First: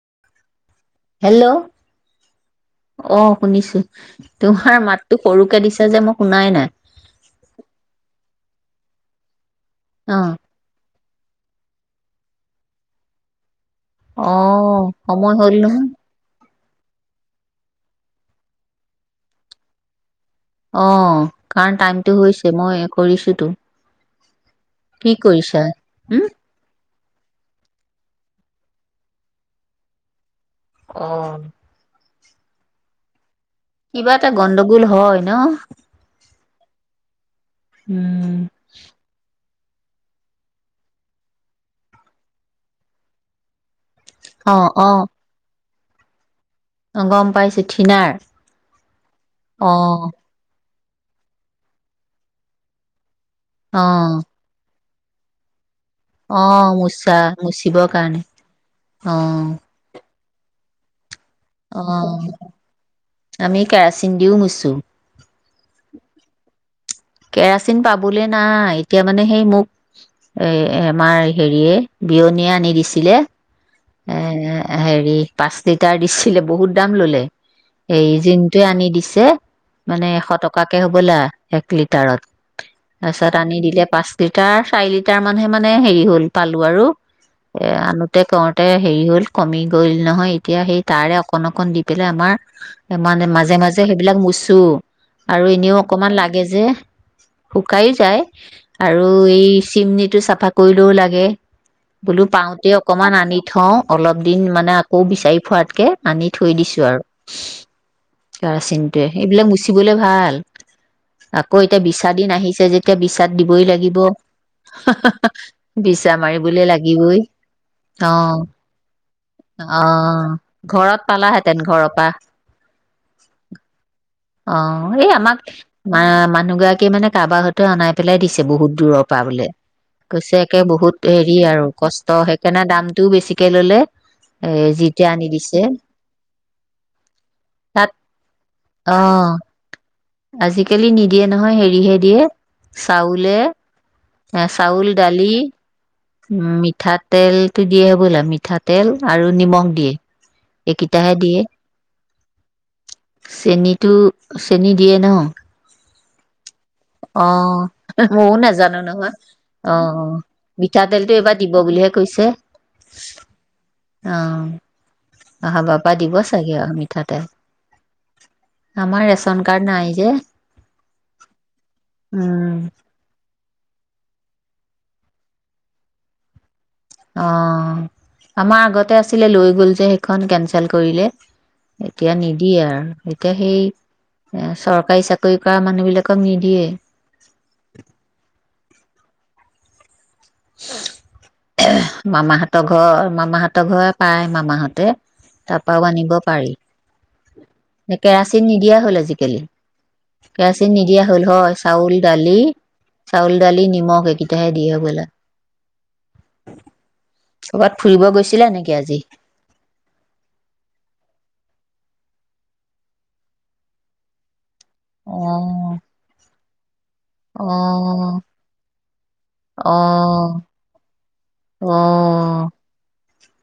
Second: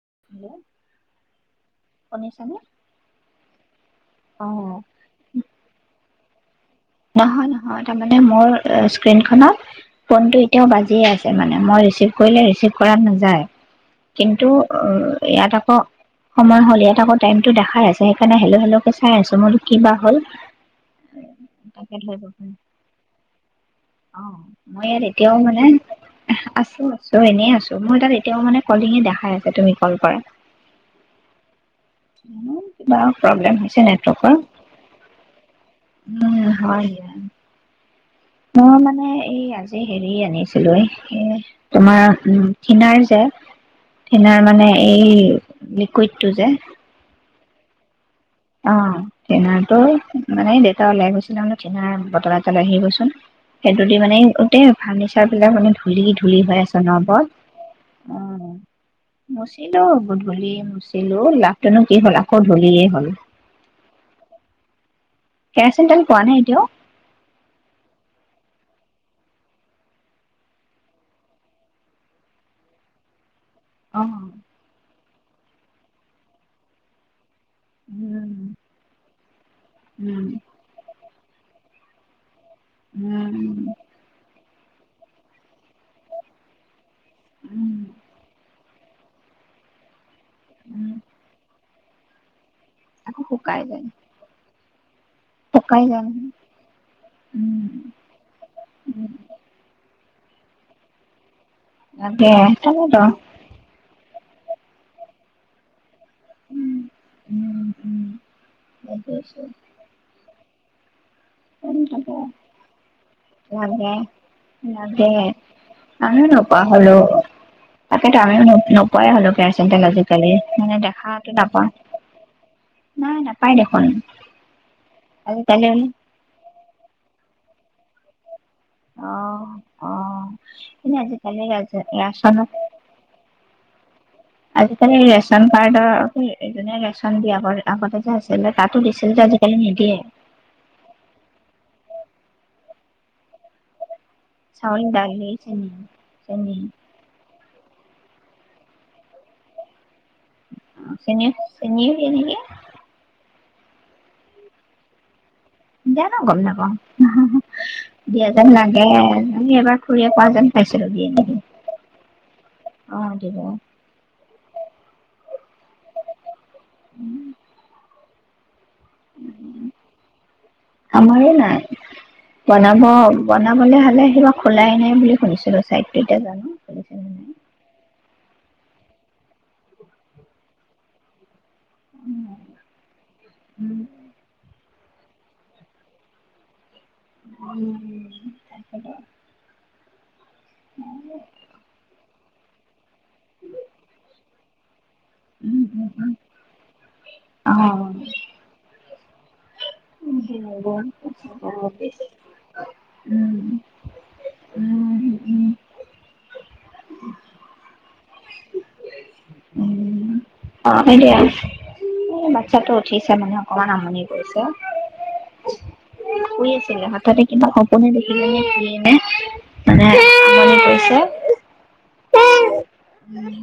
[inaudible] Hello শুনিছানে? অ শুনিছো তোমাৰ অ', মাতটো সৰুকে দিছে যে মোক শুনাই নাই নহয় নহয় তাৰমানে মোৰ স্ক্ৰীনখনত অ ফোন টো এতিয়াও বাজিয়ে আছে মানে মই কৰিলে ৰিচিভ কৰা নাযায় অ কিন্তু অ সময় হ'ল ইয়াত আকৌ নহয় সময় হ'ল ইয়াত আকৌ টাইম দেখাই আছে সেই কাৰণে হেল্ল হেল্লকোই আছো মোৰো কি বা হ'ল অ কৰ তাকে টাইমটো ধৰিব পৰা নাই। হৈছে মই কৰিছো তো অ', মই ইয়াত কি কৰিছা উম চ' এনেই আছো মোৰ তাত এতিয়াও মানে কলিঙ দেখাই আছে তুমি কল কৰা অ উম কিবা এটা গণ্ডগোল হয় ন [unintelligible] উম মোৰ মানে এই এই হেৰি আনিছিলো এ তোমাৰ উ খনিনাৰ চে হিনাৰ অ মানে এই লিকুইড টো যে অ গম পাইছো টিনাৰ অ একাউণ্ট টো মানে দে এটা ওলাই গৈছিলে মানে টিনাৰ বটল এটা লৈ আহি গৈচোন সেইটো দি মানে উঠে ফাৰনিছাৰৰবিলাক মানে ধূলি ধূলি হৈ আহ আছে মোচা অনবৰত মোচিবৰ কাৰণে অ গধুলিয়ে মুচি লাভনো অ কি হল আকৌ ধুলিয়ে হ'ল আমি কেৰাচিন দিওঁ মুচোঁ কেৰাছিন তেল পোৱা নাই এতিয়াও কেৰাচিন পাবলে নাই এতিয়া মানে সেই মোক এ আমাৰ হেৰিয় বিয়নীয়ে আনি দিছিলে অ হেৰি পাঁচ লিটাৰ দিছিলে বহুত দাম ললে এই উম জিন্টীটয়ে আনি দিছে মানে উম এশ টকাকে হ'বলা এক লিটাৰত পাছত উম আনি দিলে পাঁচ লিটাৰ চাৰি লিটাৰ মানহে মানে হেৰি হল পালো আৰু এ উম আন তে কন তই হেৰি হ'ল কমি গ'ল নহয় তেতিয়া সেই উম তাৰে অকন অকণ দিম এই পেলাই আমাৰ আকৌ মানে মাজে শুকাই মাজে যায় সেইবিলাক মোচো আৰু এনেও শুকাই যায় অকমান নহয় লাগে যে উম শুকাইও যায় আৰু উম এই চিমিত টো চাফা কৰিলেও লাগে বোলো তাকে পাওঁতে তাকেতো অকমান আনি অলপ দিন মানে আকৌ বিচাৰি ফোৱাতকে আনি থৈ উম দিছো আৰু উম উম কেৰাচিনটোৱে সেইটোৱেইটো। এইবিলাক মুচিবলে ভাল আকৌ এতিয়া বিছা দিন লাগে আহিছে যেতিয়া বিচাত দিবই লাগিব লাগে বিছা আমিও নোপোৱা মাৰিবলৈ হলো লাগিবই অ তাকেতো আমিও নোপোৱাই হলো কেয়াৰ অ চেণ্টেল আজিকালি মানে ঘৰত দেখাতটো পালাহেঁতেন নাপাওঁ ঘৰৰ পৰা নাই নাপায় দেখোন অ এই আমাক আজিকালি অ মানুহগৰাকীয়ে মান কাৰোবাৰ সতে অনাইেলাই দিছে বহুত দূৰৰ অ পৰা বোলে অ কৈছে একে বহুত দূৰৰ পৰা কিন্তু বহুত হেৰি আজিকালি আৰু কষ্ট ৰাচনত সেইকাৰণে দামটোও বেছিকে ললে এ আজিকালি জিতিয়া আনি ৰেচন দিছে কাৰ্ডৰ যোনে ৰেচন দিয়ে আগৰ তাত আগতে যে আছিলে তাতো অ দিছিল যে আজিকালি নিদিয়ে আজিকালি নিদিয়ে নহয় হেৰি দিহে দিয়ে চাউলে এ চাউল দালি উ চেনি মিঠাতেল নি দিয়েহে বোলা মিঠাতেল আৰু নিমখ দিয়ে এইকেইটাহে চেনি দিয়ে চেনি নিদিয়ে চেনীতটো চেনী দিয়ে ন দিয়া না কথা অ ময়ও নাজানো লাগে নহয় আমি এবাৰ খুৰীয়ে আহ কোৱা যেন পাইছিলো দিয়ে মিঠাতেলটো নেকি এইবাৰ দিব বুলিহে কৈছে অ দিব অ আহা বাবা দিৱস চাগে আৰু মিঠাতে আমাৰ ৰেচন কাৰ্ড নাই যে আমাৰো নাই উম বনাব বনাবলে হ'লে কিবা খোলাই নাই বুলি শুনিছিলো চাই কতিয়া জানো খুলিছে নে অ আমাৰ আগতে আছিলে লৈ গ'ল যে সেইখন কেনচেল কৰিলে এতিয়া নিদিয়ে আৰু এতিয়া সেই এ নাই। চৰকাৰ চৰকাৰী চাকৰি কৰা মানুহ বিলাকক নিদিয়ে উ ত উম মামাহঁতৰ ঘৰ মামাহঁতৰ ঘৰে পায় মামাহঁতে উম উম তাপাও আনিব পাৰি কেৰাচিন নিদিয়া হ'ল আজি কেলে কেৰাচিন নিদিয়া হল হয় চাউল দালি চাউল দালি নিমখ এইকেইটাহে দিয়ে হবলা। উম উম কৰ'বাত ফুৰিব গৈছিলা নেকি আজি? এ বাচ্ছাটো উঠিছে মানে অকমান আমনি কৰিছে। অঁ শুই আছিলে। তাতে কিবা সপোনে অঁ দেখিল নে কিয়ে নে মানে মানে অঁ আমনি কৰিছে। অ। উম।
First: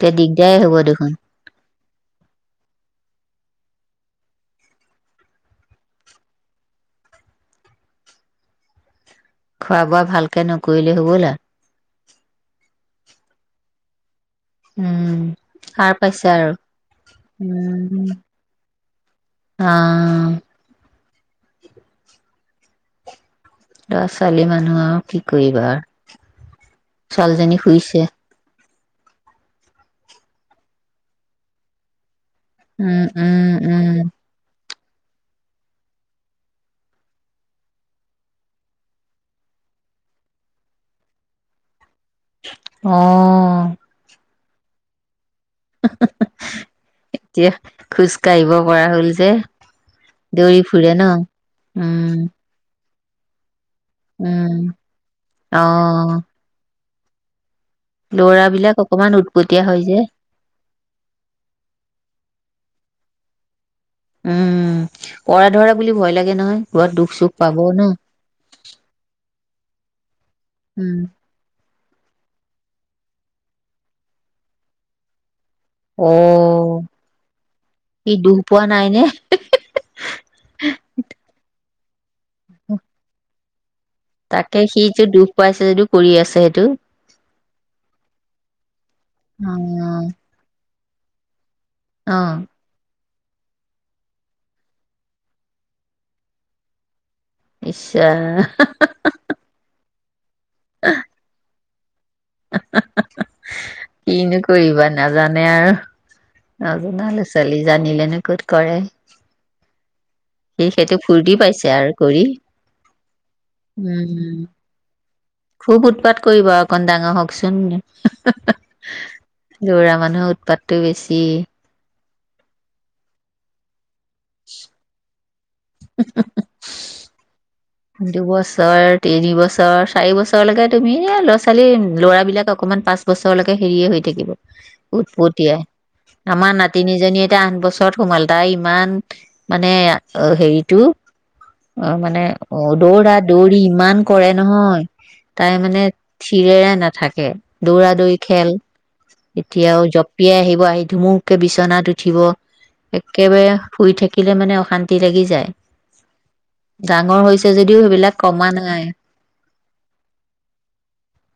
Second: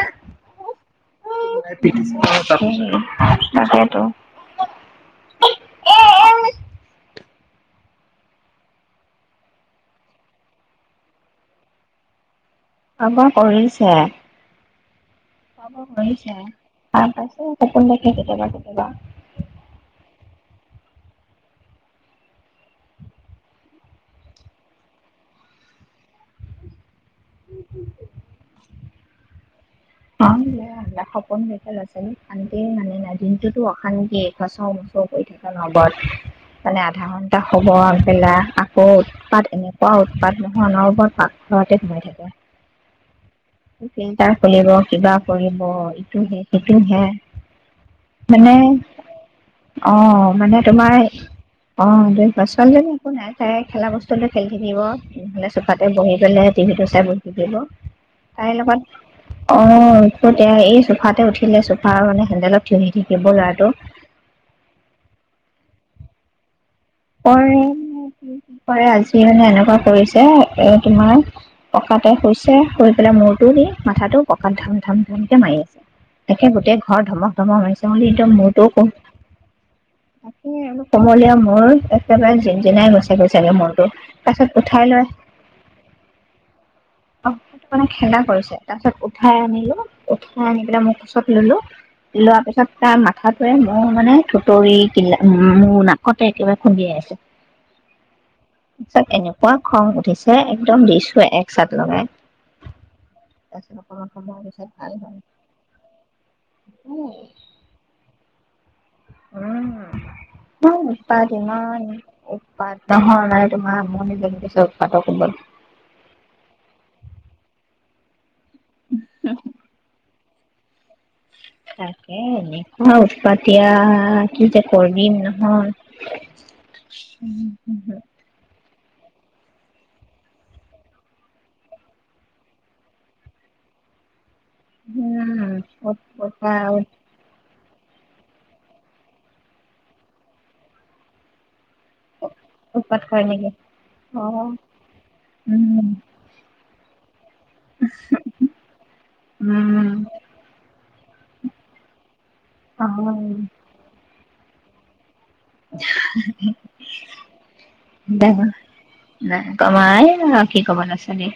এতিয়া দিগদাৰে হ'ব দেখোন। তাকেইতো। খোৱা বোৱা ভালকে নকৰিলে হ'বলা। আমাৰ কৰিছে। উম। খোৱা বোৱা সাৰ পাইছে কৰিছে আৰু সাৰ পাইছে সপোন দেখে কেতিয়াবা কেতিয়াবা। অঁ ল'ৰা ছোৱালী মানুহ আৰু কি কৰিবা ছোৱালীজনী শুইছে। হ খাপন বেট ল আছে শান্তিয়ে মানে উম নাই উম দিনটোতো উম অশান্তিয়ে খোৱা চাও থাকে ন্বদ মানে আধা ঘন্টা হব পেলা আকৌ উৎপাত এনেকুৱা উৎপাত নোহোৱা অনবৰতে পাকঘৰতে সমাই থাকে অ চিন্তা খুলিব কিবা কৰিব ইটোহে সীটোহে এতিয়া খোজ কাঢ়িব মানে পৰা হ'ল যে অ দৌৰি মানে ফুৰে তোমাৰ ন অ উম দুই বছৰ ল একো নাখাই খেলা বস্তুটো খেলি উম থাকিব নহলে অ চুফাতে বহি পেলাই টিভি টো ব হি থাকিব। লৰাবিলাক অকমান উটকট অঁ এই চোফাতে উঠিলে চোফা মানে হেণ্ডেলত থিয় দি কেবল আৰ্ট। উম কৰা ধৰা বুলি ভয় লাগে নহয়। ঘৰত দুখ চুখ কৰে পাব ন কি কি কৰে আজি মানে এনেকুৱা কৰিছো। যে এ উম তোমাৰ পকাতে শুইছে শুই পেলাই মূৰটো দি মাথাটো পকাত ধাম ধাম ধামকে মাৰি আছে। অ তাকে গোটেই ঘৰত ধমক ধমক মাৰিছে বুলি সি কি দুখ মোৰ পোৱা টোও নাই নে তাকে বৰ কোমলীয়া মোৰ একেবাৰে জিনজিনাই গৈছেগৈ চেনেও মন তাৰপিছত তাকে উঠাই লৈ সিটো দুখ পাইছে যদিও কৰি আছে সেইটো মানে খেন্দা কৰিছে তাৰ পিছত উঠাই আনিলো অ উঠাই আনি পেলাই মোক পাছত ললোঁ অ লোৱা পিছত তাৰ মাঠা মাথাটোৱে মোৰ মানে থুতৰি মোৰ নাকতে কিবা খুন্দিয়াই আছে আচ্ছা হা হা যে একদম দিছো এক চাত অ কিনো সময়ৰ পিছত কৰিবা ভাল হ'ল নাজানে আৰু নজনা উম ল'ৰা ছোৱালী জানিলেনো ক'ত কৰে সি উম সেইটো উৎপাত ফূৰ্তি পাইছে ইমান আৰু কৰি উৎপাত নহয় নাই তোমাৰ আমনি উম যোগাইছে উৎপাতক খুব উৎপাত কৰিব আৰু অকণ ডাঙৰ হওকচোন দৌৰা মানুহ উৎপাটো বেছি এই এনেকোৱা উৎপতিয়া কি যে কৰিম নহয় অ উ উ দু বছৰ তিনি বছৰ চাৰি বছৰলৈকে তুমি এ ল'ৰা ছোৱালী ল'ৰাবিলাক অকণমান পাঁচ বছৰলৈকে হেৰিয়ে হৈ থাকিব উৎপতিয়াই আমাৰ উৎপতা নাতিনীজনী এতিয়া আঠ বছৰ ত সোমাল তাই ইমান মানে হেৰিটো অ মানে উৎপাত দৌৰা কৰে নেকি দৌৰি ইমান অ কৰে নহয় তাই মানে উম থিৰেৰে নাথাকে দৌৰা দৌৰি খেল এতিয়াও উম জপিয়াই আহিব আহি ধুমুকে বিচনাত উঠিব অ একেবাৰে শুই থাকিব মানে অশান্তি লাগিছে ডাঙৰ হৈছে যদিও সেইবিলাক কমা নাই ডাঙৰ কমাই কি কবা নাচনি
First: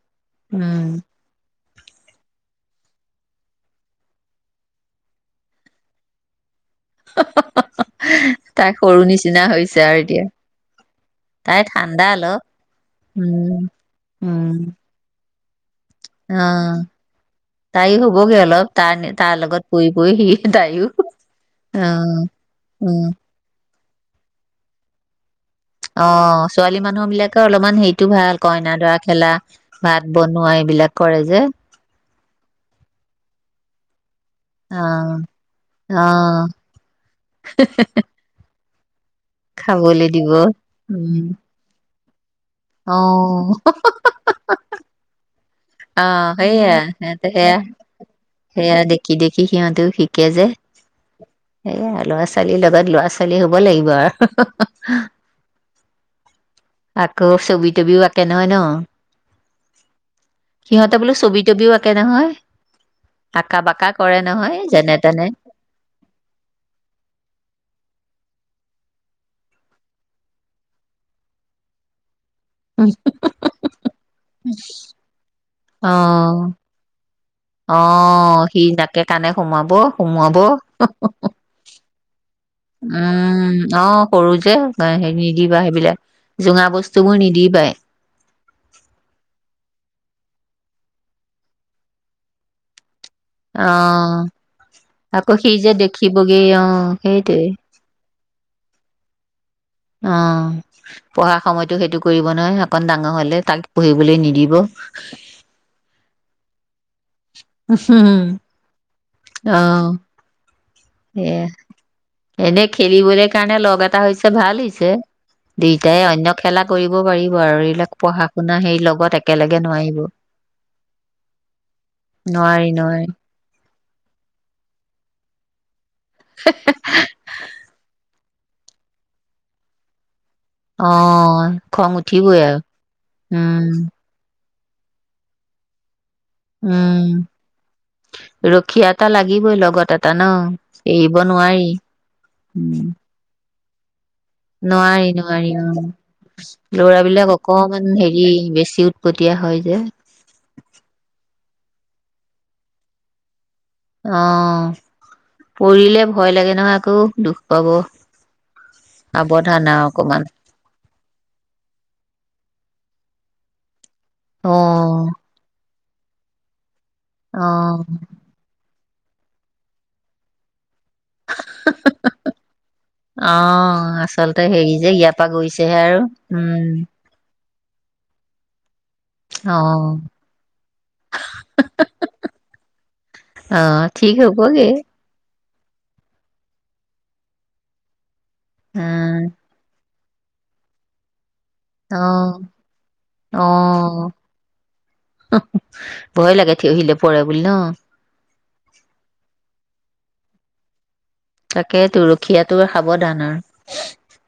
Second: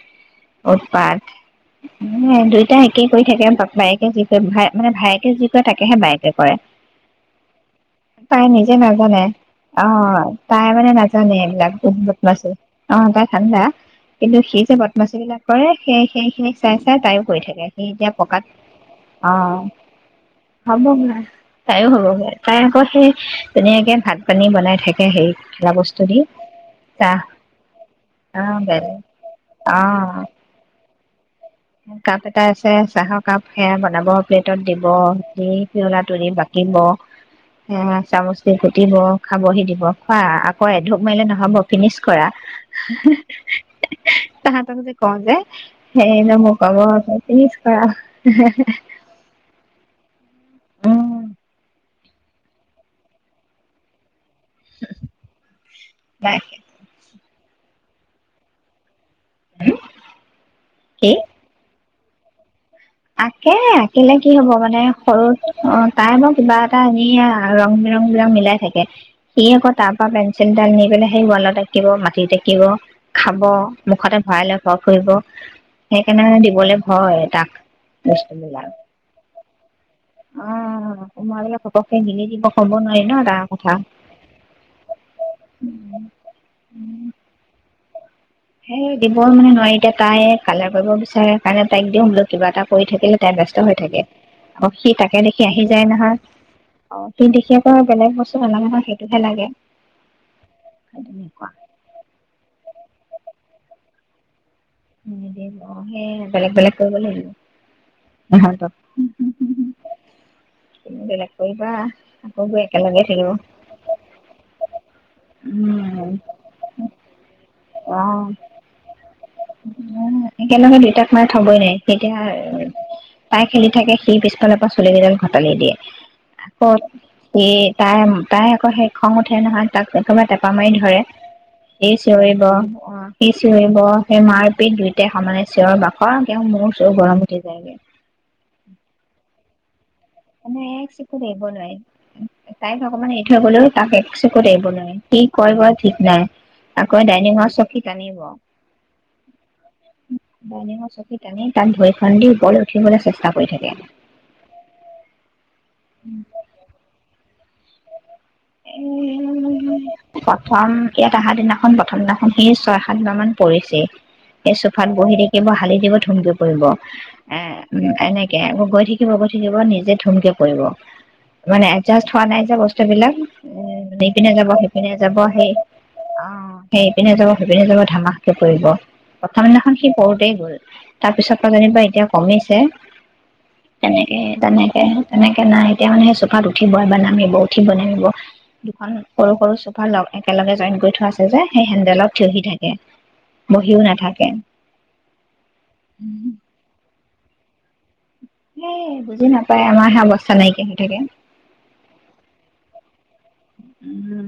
উম উৎপাত দুয়োটা একেই কৰি থাকে বায়েকে যি কয় মানে ভায়েকে যি কৰে তাকেহে বায়েকে কৰে হা তাই হা নিজে হা নাজানে অ তাই মানে নাজানে তাই এইবিলাক ঠাণ্ডা অলপ বদমাচি অ তাই উম ঠাণ্ডা কিন্তু উম সি যে বদমাচি [unintelligible] কৰে সেই সেই অ সেই চাই চাই তাইও কৰি থাকে সেই তাইও এতিয়া হ'বগে পকাত অলপ তাৰ অ তাৰ লগত পৰি পৰি সি হ'ব তাইও অ তাইও সৰু হৈ তাই আক উম ধুনীয়াকে ভাত পানী বনাই থাকে সেই অ ছোৱালী মানুহ বিলাকৰ অলপমান হেৰিতটো ভাল অ' কইনা দৰা বেলেগ খেলা ভাত অ' বনোৱা এইবিলাক কৰে যে কাপ এটা আছে চাহৰ কাপ সেয়া বনাব প্লেটত অ দিব পিয়লা অ তৰি বাকিব এ চামুচ পাতিব খাবহি দিব খোৱা আকৌ এধোক মাৰিলে উম নহব ফিনিচ কৰা অ হে হে হা তাহাঁতক যে হা কওঁ যে সেই নহয় সেয়াে সেয়া সেয়া দেখি দেখি সিহতে সি হিকে জে আহ এইয়া ল'ৰা ছোৱালীৰ লগত লৰা ছোৱালী হ'ব লাগিব আৰু বাই আকৌ ছবি তবিও আঁকে নহয় ন সিহঁতে বোলো কি ছবি তবিও আকে আকে নহয় আঁকে আঁকা বাকা আঁকিলে কৰে কি হব নহয় মানে যেনে সৰু তেনে অ তাই কিবা এটা এনে ৰং বিৰং বিলাক মিলি থাকে সি আকৌ তাৰ পৰা পেঞ্চিলডাল নি পেলাই সেই ৱালত আঁকিব মাটিত আঁকিব দিব খাব মুখতে ভৰাই লৈ ঘৰ ফুৰিব অ সেইকাৰণে দিবলৈ ভয় তাক বস্তু বিলাক মানে সোমাব সুমুৱাব তে মেলি দিব ক'ব নোৱাৰি ন তাৰ উম কথা অ সৰু যে হে নিদিবা সেইবিলাক জোঙা বস্তুবোৰ নিদিবা হে দিব মানে নোৱাৰি এতিয়া তাই কালে কৰিব বিচাৰে কাৰণে তাইক দিওঁ বোলো কিবা এটা কৰি থাকিলে ব্যস্ত অ হৈ থাকে আকৌ সি তাকে আকৌ দেখি সি আহি যে যায় নহয় দেখিবগে অ সি সেইটোৱে দেখি পৰা বেলেগ বস্তু নহয় সেইটোহে লাগে অ পঢ়া তেনেকুৱা সময়তো সেইটো কৰিব নোৱাৰি ন অকণ ডাঙৰ হ'লে তাক পঢ়িবলৈ নিদিব অ সেই বেলেগ বেলেগ কৰিবলে দিওঁ [unintelligible] এয়া গৈ এনেই একেলগে খেলিবলৈ থাকিব কাৰণে লগ এটা হৈছে ভাল হৈছে। দুয়োটাই উম অন্য খেলা কৰিব পাৰিব আৰু অ এইবিলাক পঢ়া শুনা হেৰি লগত একেলগে নোৱাৰিব একেলগে দুয়োটাক থবই নোৱাৰি, তেতিয়া নোৱাৰি নোৱাৰি তাই খেলি থাকে সি পিছফালৰ পৰা চুলিকেইডাল ঘটালি দিয়ে। এহ তাই তাই আকৌ সেই খং উঠে নহয় তাক একেবাৰে হেচামাৰি অ ধৰে সি খং উঠিবই চিঞৰিব আৰু অহ সি উম চিঞৰিব সেই মাৰ দুয়োটাই সমানে চিঞৰ বাখৰ হয় তেওঁ মোৰ চোৰ উম গৰম উঠি যায়গে। ৰখীয়া এটা লাগিবই লগত এটা ন মানে এক চিকুত এৰিব নোৱাৰি উম তাইক অকমান এৰি থৈ গ'লেও তাকে নোৱাৰি নোৱাৰি অহ নাই আকৌ ল'ৰাবিলাক ডাইনিঙৰ চকী অকমান টানিব হেৰি বেছি উৎপটিয়া হয়। যে ডাইনিঙৰ চকী টানি তাত ধৰি ওপৰলৈ উঠিবলৈ চেষ্টা কৰি থাকে। অহ পৰিলে ভয় লাগে নহ আকৌ দুখ হব এহ প্ৰথম ইয়াত অহা দিনাখন প্ৰথম দিনাখন সেই ছয় সাত দিনা মান পৰিছে অ সেই চোফাত বহি থাকিব হালি দিব ধুমকে পৰিব অ এহ উম এনেকে আকৌ গৈ থাকিব থিয় হব থাকিব নিজে ধুমকে পৰিব মানে এডজাষ্ট হোৱা নাই যে বস্তু বিলাক অ ইপিনে আচলতে যাব হেৰি সিপিনে যে ইয়াৰ যাব পৰা সেই গৈছেহে আৰু অহ উম সেই ইপিনে যাব সিপিনে যাব ধামাকে পৰিব। প্ৰথম অ দিনাখন সি পৰোতে গ'ল তাৰ পিছৰ পৰা যেনিবা এতিয়া কমিছে অ ঠিক তেনেকে হ'বগে তেনেকে তেনেকে এতিয়া নাই এতিয়া সেই চোফাত উঠিব বা নামিব উঠিব নামিব দুখন উম সৰু সৰু চোফা লগ একেলগে জইন কৰি থোৱা আছে যে সেই অ হেণ্ডেলত থিয়হি থাকে অ বহিও নাথাকে ভয় লাগে থিয়হিলে পৰে বুলি নহ এয়াই বুজি নাপায়, আমাৰ হে ব চানাইকিয়া হৈ থাকে তাকে তুলসীয়াটোৰ সাৱধানৰ উম।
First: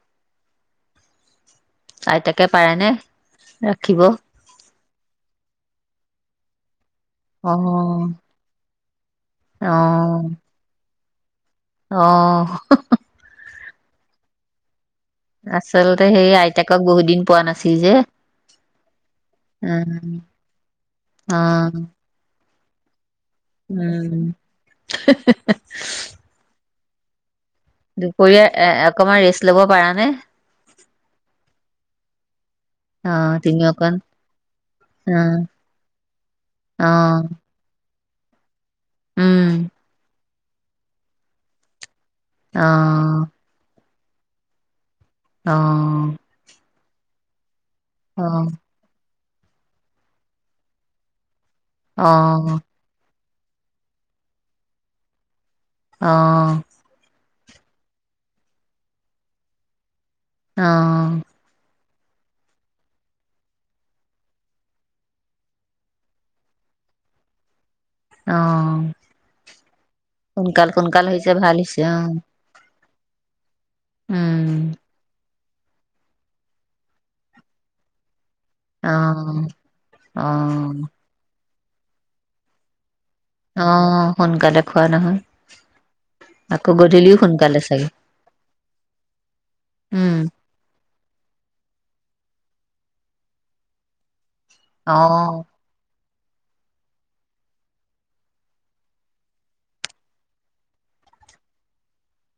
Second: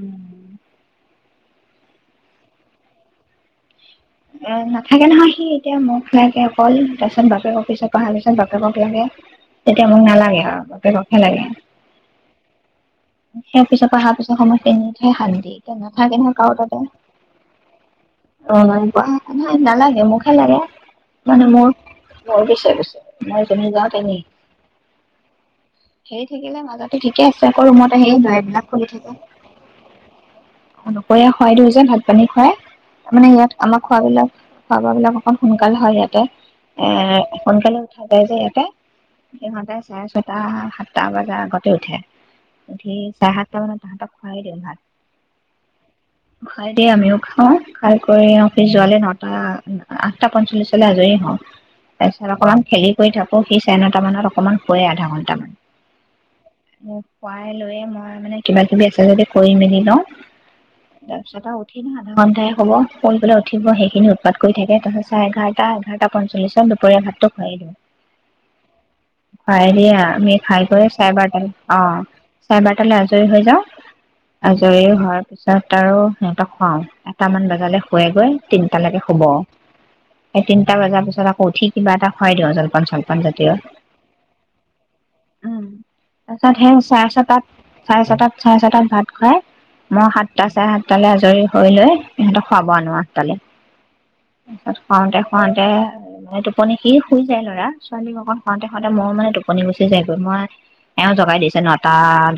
আইতাকে পাৰে নে উম হ থাকে নহয় সি এতিয়া মখ লাগে‌ অকল তাৰপিছত অ বাপেক অফিচৰ পৰা তাৰপিছত তাকেহে তেতিয়া মোক নালাগে আৰু বাপেকক হে লাগে অঁ হহহ সেই পিছত অহাৰ পিছ সময়খিনি শান্তি এতিয়া আচলতে নাথাকে সেই নহয় কাৰো লগত তাতে আইতাকক বহুত দিন পোৱা নাছিল যে ৰ ন নালাগে উম মোকহে লাগে অ মানে মোৰ মোৰ প নিশ্চয় নাই তুমি যাওঁ তেনি উম সেই থাকিলে মাজত ঠিক আছে সেই দুপৰীয়া লৰাবলাক এ খুলি থাকে অকমান ৰেষ্ট ল'ব পাৰা নে? দুপৰীয়াৰ হয়ত যেন ভাত পানী খুৱায় অ মানে ইয়াত তিনি আমাৰ অকণ খোৱাবিলাক খোৱা বোৱা বিলাক অ অকমান সোনকালে হয় ইয়াতে এ অ সোনকালে থৈ যা ইয়াতে উম এহতে চাই চোন সাতটা সাতটা বজাৰ আগতে উঠে অ উঠি চাহ চোন তাহ ত খুৱাই ন অঁ সেই আমিও খাওঁ ভাল কৰি অফিচ যোৱালে নহ আঠটা পঞ্চল্লিছলৈ আজৰি হওঁ তাৰ পিছত অ অকনমান খেলি কৰি থাকো অঁ সি চাৰে নটা মানত অকণমান শুৱে, আধা ঘণ্টা মান আঁহ খোৱাই লৈয়ে, মই মানে কিবা কিবি আছে যদি কৰি মেলি লওঁ আঁহ তাৰপিছত আৰু উঠি ন আধা ঘণ্টাই হ'ব, শুলৈ উঠিব সেইখিনি উৎপাত কৰি থাকে তাৰিছ চ এঘাৰটা-এঘাৰটা পঞ্চল্লিছত দুপৰীয়া ভাতটো খোৱাই দিওঁ। ভাই দয়া, আমি খাই সোনকাল কৰি সোনকাল হৈছে সৰে-বাৰ্তা ভাল হোৱাই হৈছে অ আৰু। চাইবাৰ তালৈ আজৰি হৈ যাওঁ উম আজৰি হয় তাৰপিছত আৰু, সিহঁতক খুৱাওঁ, এটামান বজালে শুৱেগৈ অ তিনটালৈকে হুব, অ স তিনটা বজাৰ পিছত আকৌ ঠিক কিবা এটা খাই দিওঁ জলপান চল অ সোনকাল দেখওুৱা নহয়। তাৰপিছত আকৌ সেই গ চাৰে ছটাত-চাৰে ছটাত-চাৰে ছটাত ভাত খুৱাই মই উম সাতটা, চাৰে সাত তালে আজৰি হৈ লৈ ইহঁতক খুৱাব আনো আঠ'টা লে। ভাত অ খুৱওতে-খুৱওঁতে টোপনি সি শুই যায়, ল'ৰা ছোৱালীককন হোওঁতে-হোওঁতে মো মানে টোপনি গুচি যায় গৈ, মই এওঁ জগাই দিছে ন এটা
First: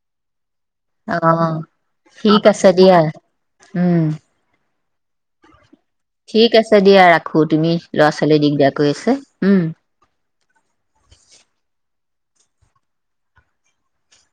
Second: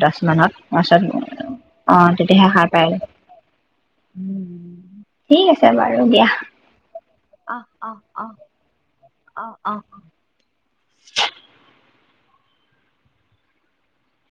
দচ মানত অ, অ' ঠিক তেতিয়াহে সাৰ আছে পাই দিয়া। উম, ঠিকে ঠিক আছে দিয়া ৰাখো, তুমি--ল'ৰা ছোৱালীয়ে দিগদেয়া কৰি আছে। উম অ-অ-অ